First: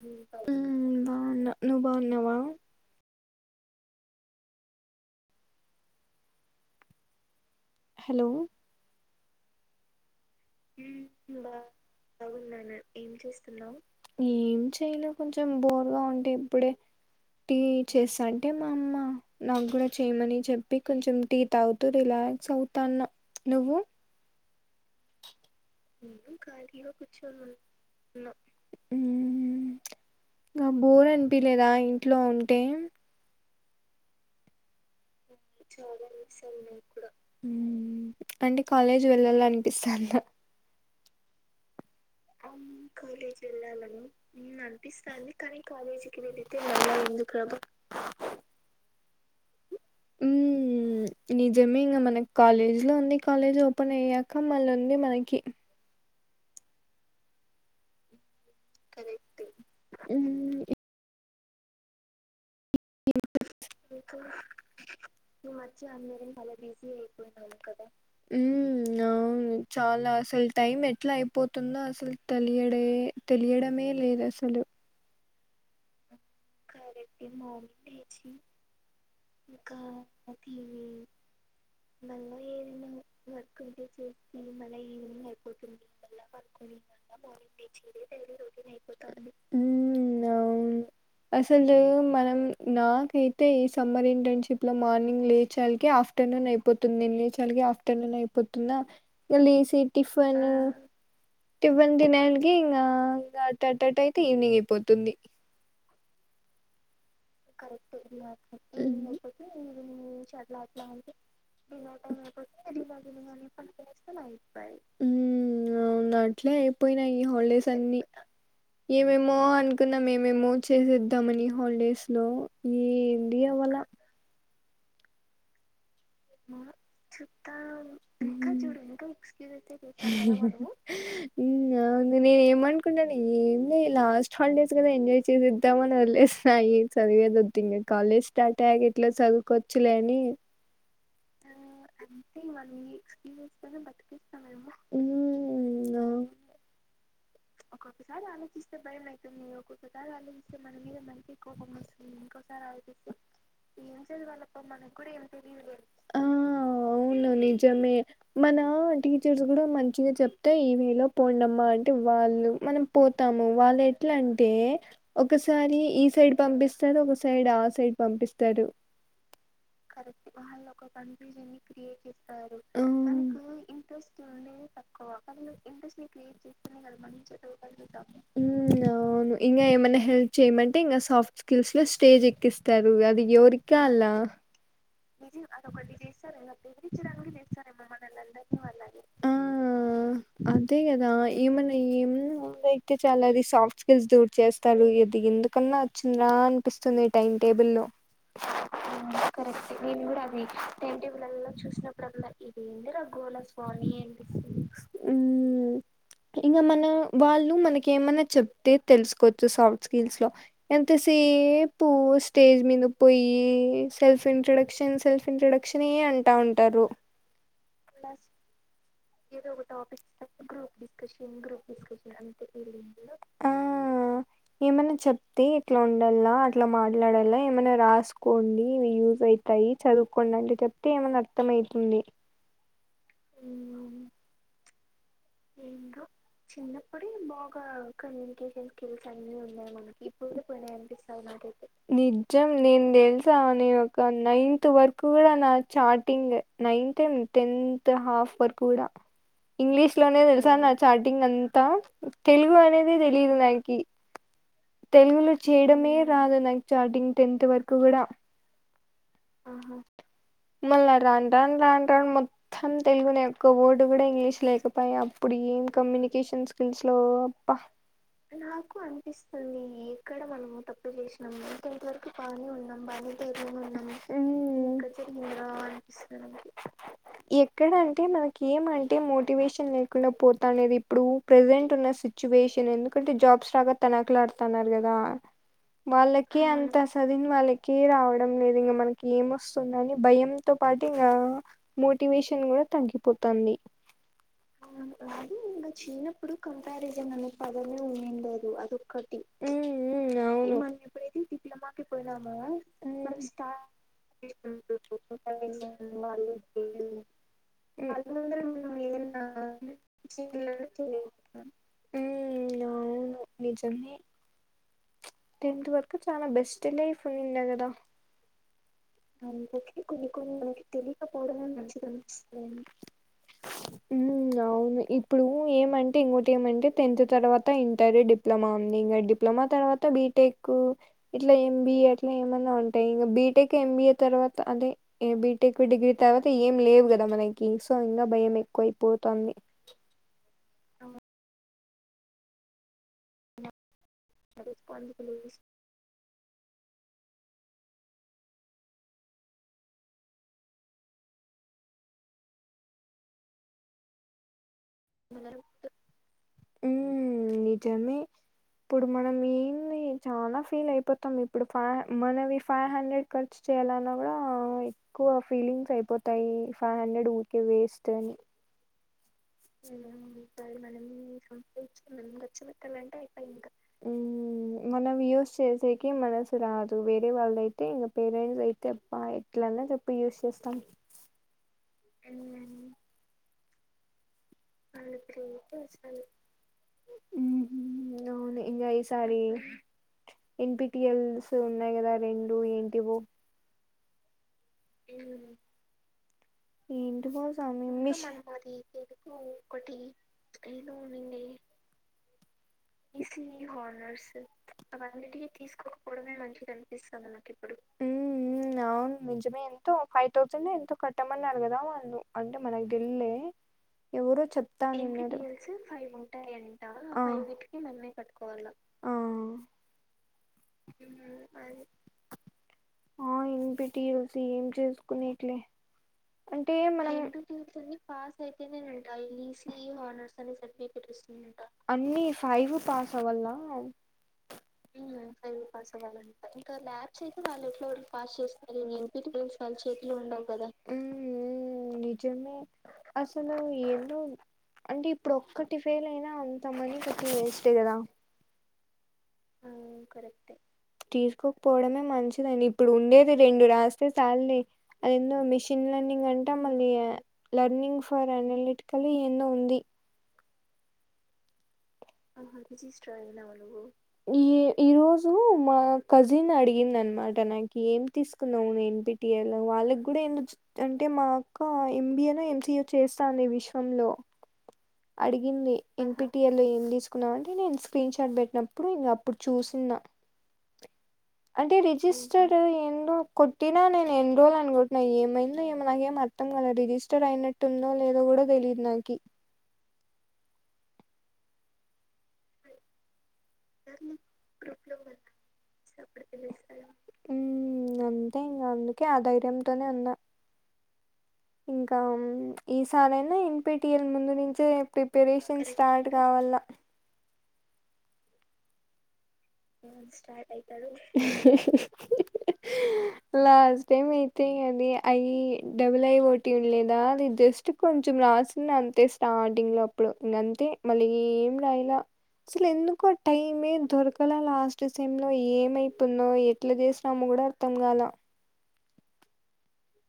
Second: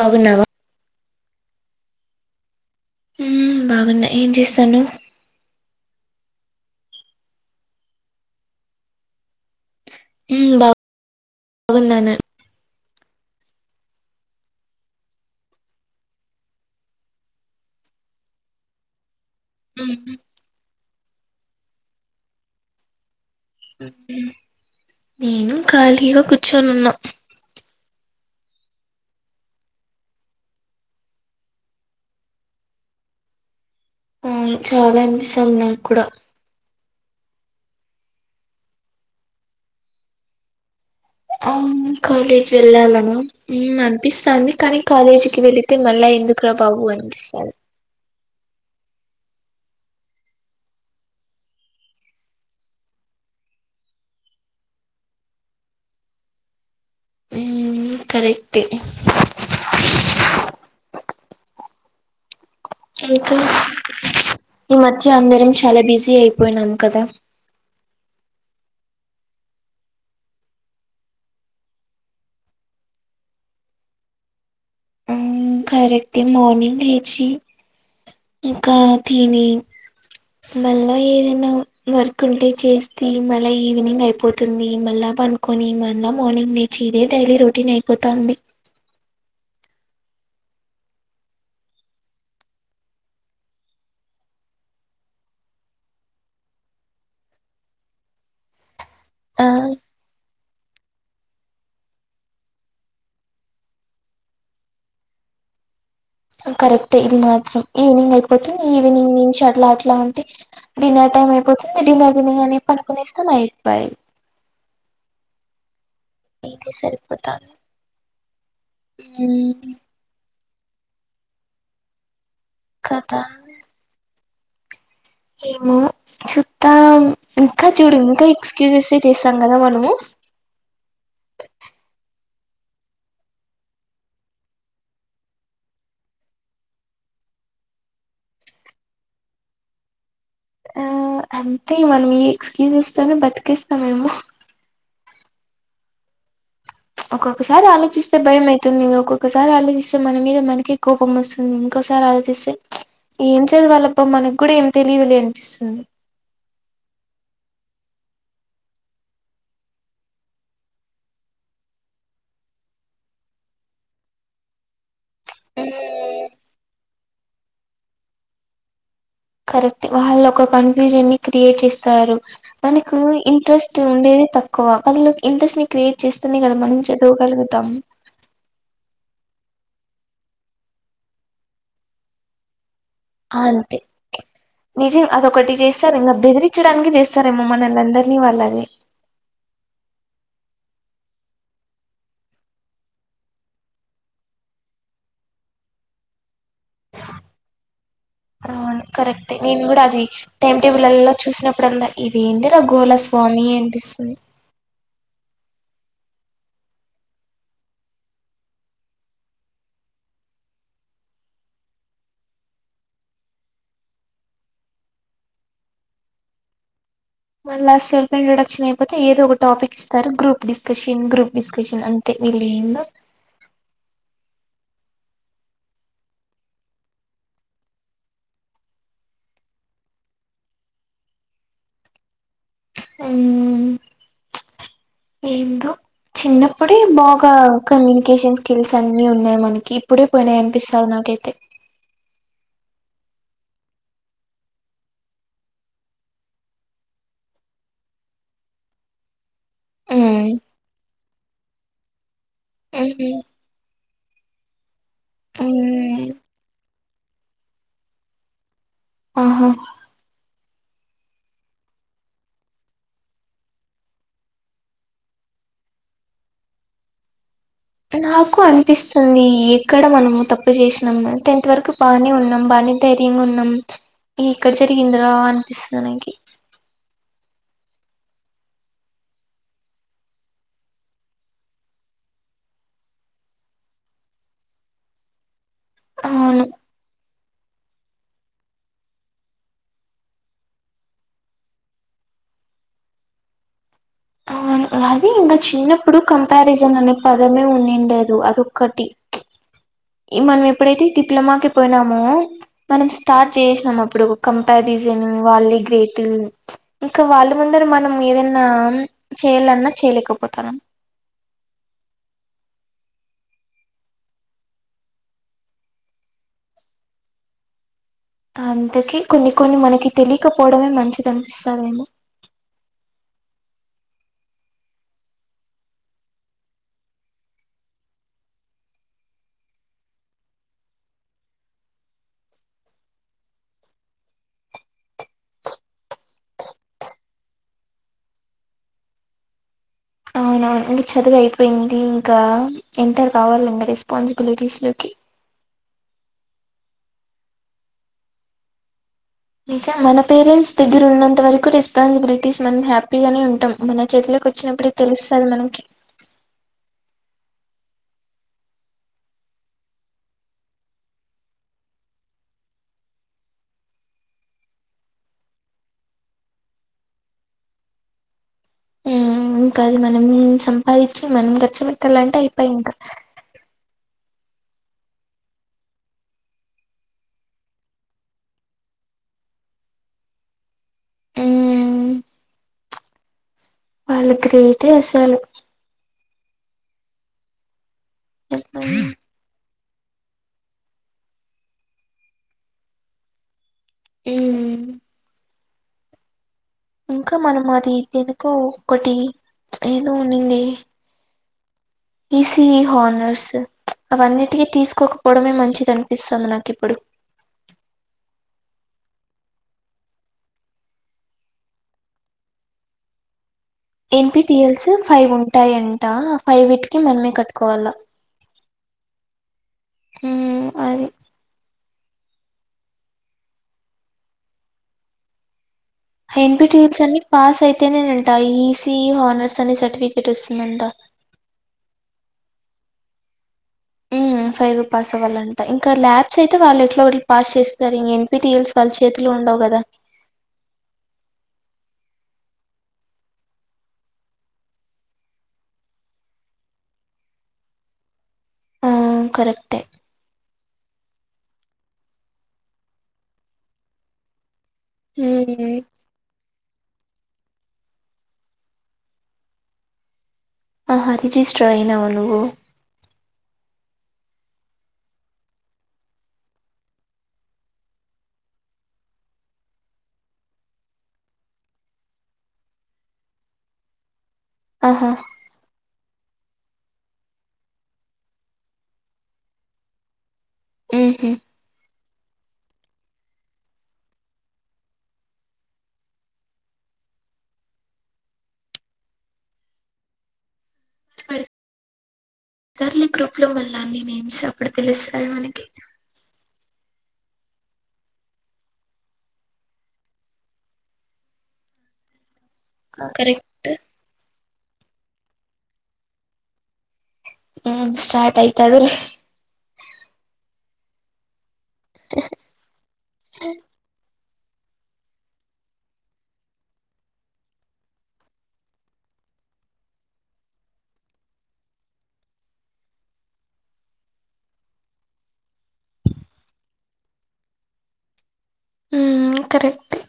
బాగున్నావా ఉమ్ బావున్న నువ్ బావున్నావా మ్మ్ బాగున్నా ఏం చేస్తానవ్ హలో మ్మ్ మ్మ్ బా బాగున్నాను బాగున్నాను ఏం చేస్తున్నావ్ ఏం చెయలే కొంచెం బోర్గా ఉంటే ఇప్పుడే టీ చేస్తా అంటే మా అమ్మ నాగూడ మ్మ్ చేయమని చెప్పి కొంచెం టీ తాగుతూ రిలాక్స్ అవుతాన్న నువ్వు నేను ఖాళీగా కూర్చొని ఉన్నా [unintelligible] మ్ బోర్ అనిపియలేదా ఇంట్లో ఉంటే అవును చాలా అయిం ఎందుకు చాలా [unintelligible] హ్ అండి కాలేజ్ వెళ్ళాలి అనిపిస్తుందా అవును కాలేజ్ వెళ్ళాలనీ మ్ వెళ్ళాలని అనిపిస్తాంది. ఉమ్ కానీ అనిపిస్తుంది కాలేజీకిి వెళితే మళ్ళా ఎందుకు రా బాబు అనిపిస్ రతో హ్ మ్ నిజమే ఇంగ మనకి కాలేజ్ లో ఉంది కాలేజ్ ఓపెన్ అయ్యాక మళ్ళ ఉంది. మనకి మ్ కరే కరెక్టు హ్ ఈ మధ్య అందరం చాలా బిజీ అయిపోయినం కదా అవును కదా మ్ అవును చాలా అసలు టైం ఎట్లా అయిపోతుందో అసలు తెలియదే తెలియడమే లేదు అసలు మ్మ్ కరెక్టే మార్నింగ్ లేచి ఇంకా తీని మళ్ళా ఏదైనా వర్క్ ఉంటే చేస్తే మళ్ళ ఈవినింగ్ అయిపోతుంది. మళ్ళా పం కొనీమన్నా మార్నింగ్ లేచి ఇదే డైలీ రొటీన్ అయిపోతాంది హ్ అవును అసలూ మనం నాకైతే ఈ సమ్మర్ ఇంటర్న్షిప్ ల మార్నింగ్ లేచాల్కే ఆఫ్ టర్నూన్ అయిపోతుంది. నెన్ లేచాల్కే ఆఫ్టర్నూన్ అయిపోతుందా ఇగ ఆ లేసి టిఫను టిఫిన్ తినేళ్లకి ఇంగా ఇంగ అట్టట్టట్టైతే ఈవినింగ్ అయిపోతుంది. కరెక్ట్ ఇది మా త్రం ఈవినింగ్ అయిపోతుంది ఈవినింగ్ నుంచి అట్లా అట్లా ఉంటే డిన్నర్ టైం అయిపోతుంది డిన్నర్ దినింగనే మ్ అవునట్ అట్లా ఇదే అయిపోయినాయి సరిపోతాంది హాలిడేస్ అన్ని ఏమేమో మ్మ్ అనుకున్నం ఏమేమో చేసేద్దామని హాలిడేస్ లో కదా ఏంది అవ్వాల ఏమో మ చూద్దాం ఇంకా చుట్టాలు చూడు ఇంకా ఇంక చూడూ ఎక్స్క్యూజెసే ఇంక చేస్తాం ఏస్క్యూజ్ కదా ఐతే మనము [unintelligible] మ్ ఆ బావుంది నేనేమనుకున్ననే ఏంలే ఈ లాస్ట్ హాలిడేస్ కదా ఎంజాయ్ చేసేద్దామని వదిలేసా సదివేది వద్దు ఇంగ కాలేజ్ స్టార్ట్ అయ్యాక ఏట్లా సదువుకోవచ్చులే అని ఆ అంతే మనం ఈ ఎక్స్క్యూజెస్ తోనే బతికిస్తామేమో హ్ మ ఒక్కొక్కసారి ఆలోచిస్తే భయం అయితుంది ఇంగ ఒక్కొక్కసారి ఆలోచిస్తే మన మీద మనకే కోపం వస్తుంది మ్ ఇంకోసారి ఆలోచిస్తే ఏం చదువాలబ్బ మనక్ గూడ ఏం తెలియదు లే అనిపిస్తుంది ఆ అవును నిజమే మనా టీచర్స్ గూడా మంచిగా చెప్తే ఈ నెల పోండమా అం టే వాళ్ళు మనం పోతాము వాళ్ళు ఎట్ల అంటే ఒకసారి ఈ సైడ్ పంపిస్ స్తాడు ఒక సైడ్ ఆ సైడ్ పంపిస్తరు కరెక్టె వాళ్ళు ఒక కన్ఫ్యూజన్ ని క్రియేట్ చేస్తారు మనకు ఉమ్ ఇంట్రెస్ట్ ఉండేది తక్ క్కువ వాళ్ళ్ ఈళ్లక్ ఇంట్రెస్ట్ ని క్రియేట్ చేస్తనే గదా మనం చదవగలుగుతాం ఊమ్ అవును ఇంగా ఏమన్న హెల్ప్ చేయమంటే ఇంగ సాఫ్ట్ స్కిల్స్ లో స్టేజ్ ఎక్కిస్ త్తరు అది అంతే ఎవరిక్కాల్ల నిజం అదొక్కటి జేస్తారింగ బెదిరిచ్చడానికి జేస్తారేమో మనల్ నందరినీ వాళ్ళది ఓ అంతే గదా ఈమన్న ఈఏమన్ అయితే చాలది సాఫ్ట్ స్కిల్స్ ది చేస్తారు ఇది ఎందుకన్నా వచ్చింద అన్పిస్తుంది టైం టేబుల్ ల్లో అవును కరెక్టే నేను కూడా నేన్ గుడ అది టైమ్ టైం టేబుల్లలో టేబుల్లల్లో చూసినప్పుడల్లా ఇది చూస్నప్పుడల్లా ఏందిరా గోళ ఇదేందిరా గోల స్వామి అనిపిస్తుంది అన్పిస్తుంది ఊ ఇంగా మన వాళ్ళు మనకి ఏమైన్న చెప్తే తెల్సుకోచ్చు సాఫ్ట్ స్కిల్స్ లో ఎంతసేపు స్టేజ్ మింద పొయ్యి సెల్ఫ్ ఇంట్రడక్ క్షన్ సెల్ఫ్ ఇంట్రడక్షనే అంటా ఉంటారు మళ్ళా సెల్ఫ్ ఇంట్రడక్షన్ ఏమ్ పొతే ఏదో ఒక టాపిక్కిస్తారు గ్రూప్ డిస్కర్షన్ గ్రూప్ డిస్కష్షన్ అంతే వీళ్ళేందో ఏమన్న చొప్తే ఇట్లా ఉండల్ల అట్లా మాట్లాడల్ల ఏమన్న రాస్కోండి ఇవి యూజ్ అయ్ తాయి చదువుకోండి అంటె చొప్తే ఏమన్న అర్థమైతుంది ఊమ్ ఎందో చిన్నప్పుడే బాగా కమ్యూనికేషన్ స్కిల్స్ అన్నీ ఉన్నాయ్ మనకి ఇప్పుడు స్కూలు పోయినాయ్ అన్పిస్తాంది నాకైతే నిజ్జం నేన్ దెల్సా నెనొకా నైన్తు వరుకు గుడ నా చాటింగ్ నైన్తేమ్ టెన్త్ హాఫ్ వర్కు గుడా ఇంగ్లీష్ ట్లోనే ఉమ్ దెల్సా నా చాటింగ్ అంతా తెలుగు అనేది ఉహు దెలీదు నాకి తెలుగులో చేయడమే ఉమ్ రాదు నాక్ చాటింగ్ టెన్త్ వరుకు గుడా ఆహా మళ్ళ రాన్ రాన్ రాన్ రాన్ మొ త్తం తెలుగునే ఒక్క వర్డ్ గూడ ఇంగ్లీష్ లేకపాయ అప్పుడు ఏం కమ్యూనికేషన్ స్కిల్స్ లో అప్పా నాకు అన్పిస్తుంది ఎక్కడ మనము తప్పు జేష్నం టెన్త్ వరకు బానే ఉన్నం బానే బానే చదువుకున్నం ఈక్కడ జరిగింద్రా అన్పిస్తద్ నకి ఎక్కడ అంటే మనకి ఏమంటే మోటివేషన్ లేకుండా పోతానేది ఇప్పుడు ప్రెజెంటున్న సిచ్యువేషన్ ఎందుకంటే జాబ్స్ రాకా తనఖ్ లాడతన్నారు గదా వాళ్ళకే అవును అంత సదివిన వాళ్ళకే రావడం లేదు ఇంగ మన కేమొస్తుందని భయంతో పాటు ఇంగా మోటివేషన్ గూడ తగ్గిపోతాంది అవును అది ఇంగ చిన్నప్పుడు కంపారిజన్ అనే పదమే ఉంన్నిండదు అదొక్కటి ఉ ఇ మనం ఎప్పుడైతే డిప్లమాకి పోయినమో మనం స్టార్ట్ జేష్నాం అప్పుడు కంప్యారిజనూ వాళ్ళే గ్రేటు ఇంకా వాళ్ళుముందర మనము ఏదన్నామ్ చేయ్యల్లన్న చేయలేకపోతన్నం ఊమ్ అవును నిజమే టెన్త్ వరకు చాలా బెస్ట్ లైఫ్ ఉన్నిది కాద అందుకే కొన్ని కొన్ని మనకి తెలియకపోవడమే మంచిది అనిపిస్తాదేమో అవును ఉమ్ అవును ఇప్పుడూ ఏమంటె ఇంగోటి ఏమంటే టెన్త్ తర్వాత ఇంటరు డిప్ ప్లొమా ఉంది ఇంగ డిప్లొమా తర్వాత బీటెక్కు ఇట్లా ఎంబీఏ అట్లా ఏమైన్నా ఉంటాయి ఇంకా బీటెక్ ఎంబీఏ తర్వాత అదే ఏ బీటెక్ డిగ్రీ తర్వాత ఏం లేవు కదా మనకి సో ఇంగా భయం ఎక్కువ అయిపోతాంది అవునవును ఇంకా చదువు అయిపోయింది ఇంకా ఎంటర్ కావాలి ఇంగ రెస్పాన్సిబిలిటీస్ లోకి నిజం మన పేరెంట్స్ దగ్గర ఉన్నంత వరకు రెస్పాన్సిబిలిటీస్ మనం హ్యాపీగానే ఉంటాం మన చేతిలోకి వచ్చినప్పుడే తెలుస్తది మనకి ఉమ్ నిజమే ఇప్పుడు మనం ఏంది చాలా ఫీల్ అయిపోతాం ఇప్పుడు ఫై మనవి ఫైవ్ హండ్రెడ్ ఖర్చు చేయాలన్నా కూడా ఎక్కువ ఫీలింగ్స్ అయిపోతాయి ఫైవ్ హండ్రెడ్ ఊరికే వేస్ట్ అని ఉమ్ ఇంకా అది మనం సంపాదించి మనం ఖర్చు పెట్టాలంటే అయిపాయే ఇంకా ఉమ్మ్ మనం యోస్ చేసేకి మనసు రాదు వేరే వాళ్ళదయితే ఇంకా పేరెంట్స్ అయితే అబ్బా ఎట్లన్నా చెప్పి యూస్ చేస్తాం మ్మ్ వాళ్ళు గ్రేట్ వాళ్ళు గ్రేట్ అస్సలు అవును ఇంగ ఈ సారి ఎన్పిటిఎల్స్ ఉన్నాయి కదా రెండు ఏంటివో ఉమ్ ఉమ్మ్ ఇంకా ఏంటివో మనం సామి అది మిస్ దేనికో ఒకటి ఏదో ఇసిఇ ఈసిఈ హార్నర్స్ అవన్నిటికి తీసుకోకపోవడమే మంచిది తీసుకోకపోవడమే అనిపిస్తుంది నాకు మంచిది ఇప్పుడు అనిపిస్తది నాకు ఇప్పుడు అవును నిజమే ఎంతో ఫైవ్ థౌసండ్ ఎంతో కట్టమన్నారు కదా వాళ్ళును అంటే మనకి తెల్దులే ఎన్పిటిఎల్స్ ఫైవ్ ఉంటాయంట ఫైవ్ ఇట్కి మనమే కట్టుకోవాలా ఆ ఉమ్ అది ఆ ఎంపిటీయల్స్ ఏం చేసుకునేకిలే ఎన్పిటియల్స్ అన్ని పాస్ అయితేనేనంట ఈసిఈ హనర్స్ అని సర్టిఫికేట్ వస్తుందంట అన్ని ఫైవ్ పాస్ అవ్వాల ఉమ్మ్ ఫైవ్ పాస్ అవ్వాలంట ఇంకా ల్యాబ్స్ అయితే వాళ్ళు ఎట్లో గట్ల పాస్ చేస్తారు ఇంక ఎన్ పిటియల్స్ వాళ్ళ చేతిలొ ఉండవు కదా ఉమ్ నిజమే అసలు ఏందో అంటే ఇప్పుడు ఒక్కటి ఫెయిల్ అయినా అంత మినీ కట్టి వేస్టే కదా ఆ కరెక్టే అవును కరెక్టే తీసుకోకపోవడమే మంచిదండి ఇప్పుడు ఉండేది రెండు రాస్తే చాల్లే అదెందో మిషిన్ లెర్నింగ్ నింగ్ అంట మళ్ళీ లర్నింగ్ ఫర్ అనాలటికల్ ఏందో ఉంది ఆహ రిజిస్టర్ అయినవా నువ్వు ఆహా రిజిస్టర్ అయినావా నువ్వు ఈ ఈ రోజు మా కసిన్ అడిగిందనమాట నాకి ఏం తీసుకున్నావు విన్పి టి ఏ లో వాళ్ళకి కూడా [unintelligible] అంటే మా అక్క M B A no M C A చేస్తాంది విశ్వం లో ఆహా అడిగింది ఎన్ పి టి ఎల్ లో ఏం తీసుకున్నావు అంటే నేను స్క్రీన్ షాట్ పెట్టినప్పుడు ఇంగ అప్పుడు చూసిన్నా ఊహూ అంటే రిజిస్టర్డ్ ఏందో కొట్టినా నేను ఎన్రోల్ అని కొట్టినా ఏమైందో ఏమో నాకేం అర్ ర్తం కాలా రిజిస్టర్ అయినట్టుందో లేదో కూడా తెలియదు నాకి ఫర్ తర్లీ గ్రూప్ లో వల్ల నేమ్స్ అప్పుడు తెలుస్తాది మనకి ఉమ్ అంతే ఇంగ అందుకే ఆ ధైర్యంతోనే ఉన్నా ఇంకా మ్మ్ ఈ సారైనా N correct P T L ముందు నుంచే ప్రిపరేషన్ స్టార్ట్ గావాల ఉమ్ స్టార్ట్ అయితాదిలే లాస్ట్ టైం ఐ తే అది అయ్యి డబల్ ఐ ఓ టీ ఉండలేదా అది జస్ట్ కొంచం రాసిన్నా అంతే టాటింగ్ లో అప్పుడు ఇంగ అంతే మళ్ళీ ఏం రాయలా అసలు ఎందుకో టైమే దొరక్ కలా లాస్ట్ సెమ్ లో ఏమైతుందో ఎట్ల చేసినామో గూడ అర్థం కాలా ఉమ్ కరెక్టే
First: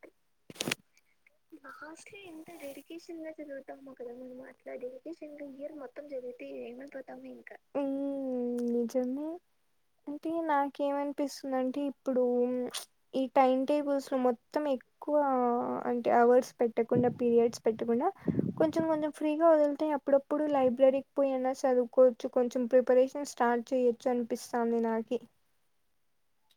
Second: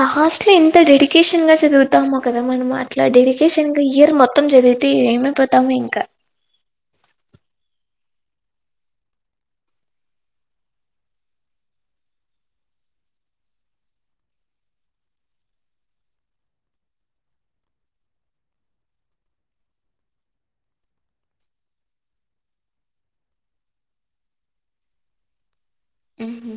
లాస్ట్ లో ఎంత డెడికేషన్ గా చదువుతామో కదా మనం అట్లా డెడికేషన్ గా ఇయర్ మొత్ మాట్లాడితే సింగ్ ఇయర్ మొత్తం జరిగితే ఏమైపోతామో ఇం ఉమ్ నిజమే అంటే నాకేం అన్పిస్తుందంటే ఇప్పుడు ఈ టైం టేబుల్స్ లో మొత్తం ఎక్ క్కువ అంటే అవర్స్ పెట్టకుండా పీరియడ్స్ పెట్టకుండా కొంచెం కొంచెం ఫ్రీగా వదులుతే అప్పుడ ప్పుడు లైబ్రరీకి పొయ్యి అన్నా చదువుకోవచ్చు కొంచెం ప్రిపరేషన్ స్టార్ట్ చేయొచ్చు అనిపిస్తాంది నాకి ఊహూ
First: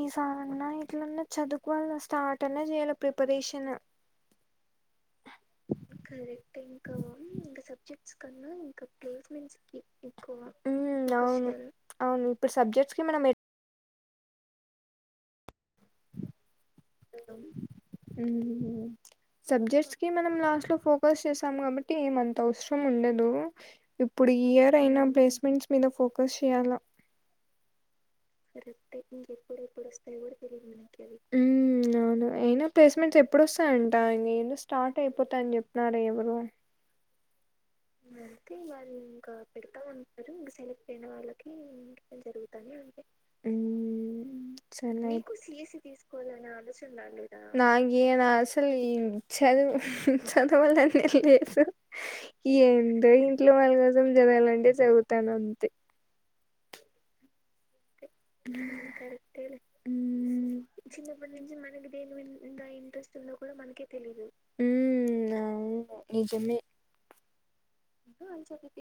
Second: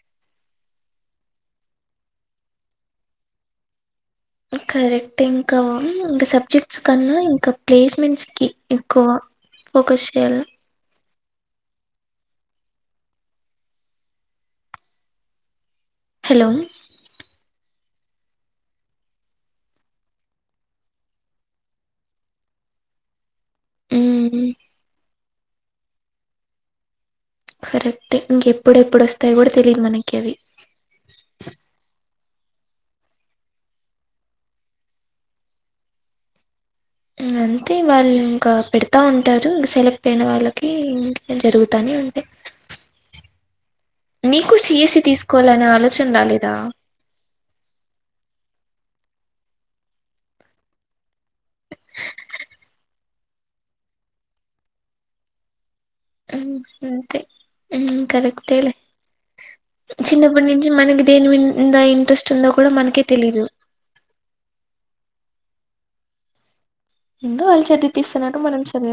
ఈసారి అన్నా ఎట్లన్నా చదువుకోవాల స్టార్ట్ అన్నా చేయ్యాల ప్రిపరేషన్ కరెక్ట్ ఇంకా ఇంక సబ్జెక్ట్స్ కన్నా ఇంక ప్లేస్మెంట్స్ కి ఎక్కువ ఫోకస్ చెయ్యాల ఉమ్ అవును అవును ఇప్పుడు సబ్జెక్ట్స్ కి మనం ఎ హలో ఉమ్ సబ్జెక్ట్స్ కి మనం లాస్ట్ లో ఫోకస్ చేశాం కాబట్టి ఏం అంత అవసరం ఉండదు ఇప్పుడు ఉమ్ ఈ ఇయర్ అయినా ప్లేస్మెంట్స్ మీద ఫోకస్ చేయాల కరెక్టే ఇంకెప్పుడెప్పుడు వస్తాయో గూడ తెలీదు మనకి అవి [unintelligible] అవును అయినా ప్లేస్మెంట్స్ ఎప్పుడోస్తాయంట నేనూ స్టార్ట్ అయిపోతా అని చెప్పినారు ఎవరో అంతే వాళ్ళు ఇంకా అయితే వాళ్ళు పెడతా ఇంకా ఉంటారు ఇంక సెలెక్ట్ అయిన పెడతామంటారు ఇంక వాళ్ళకి సెలెక్ట్ అయిన ఇంక వాళ్ళకి [inaudible] జరుగుతానే ఉంటాయి ఉమ్ నీకు సిఎస్సి సర్లే తీసుకోవాలనే ఆలోచన రాలేదా ఐ నాకేం రా అసలు చదువు చదవాలనే లేదు ఏందో ఇంట్లో వాళ్ళ కోసం చదవాలంటే చదువుతానం అంతే మ్ అంతే మ్ కరెక్ కరెక్టే చిన్నప్పటి నుంచి మనకి దేని మిన్ ఉంద ఇంట్రెస్ట్ ఉందో కూడ మనకే తెలీదు మనకె తెలీదు మ్ అవును నిజమే ఎందు వాళ్ళ చెత ఇప్పిస్తునట్టు మనం చద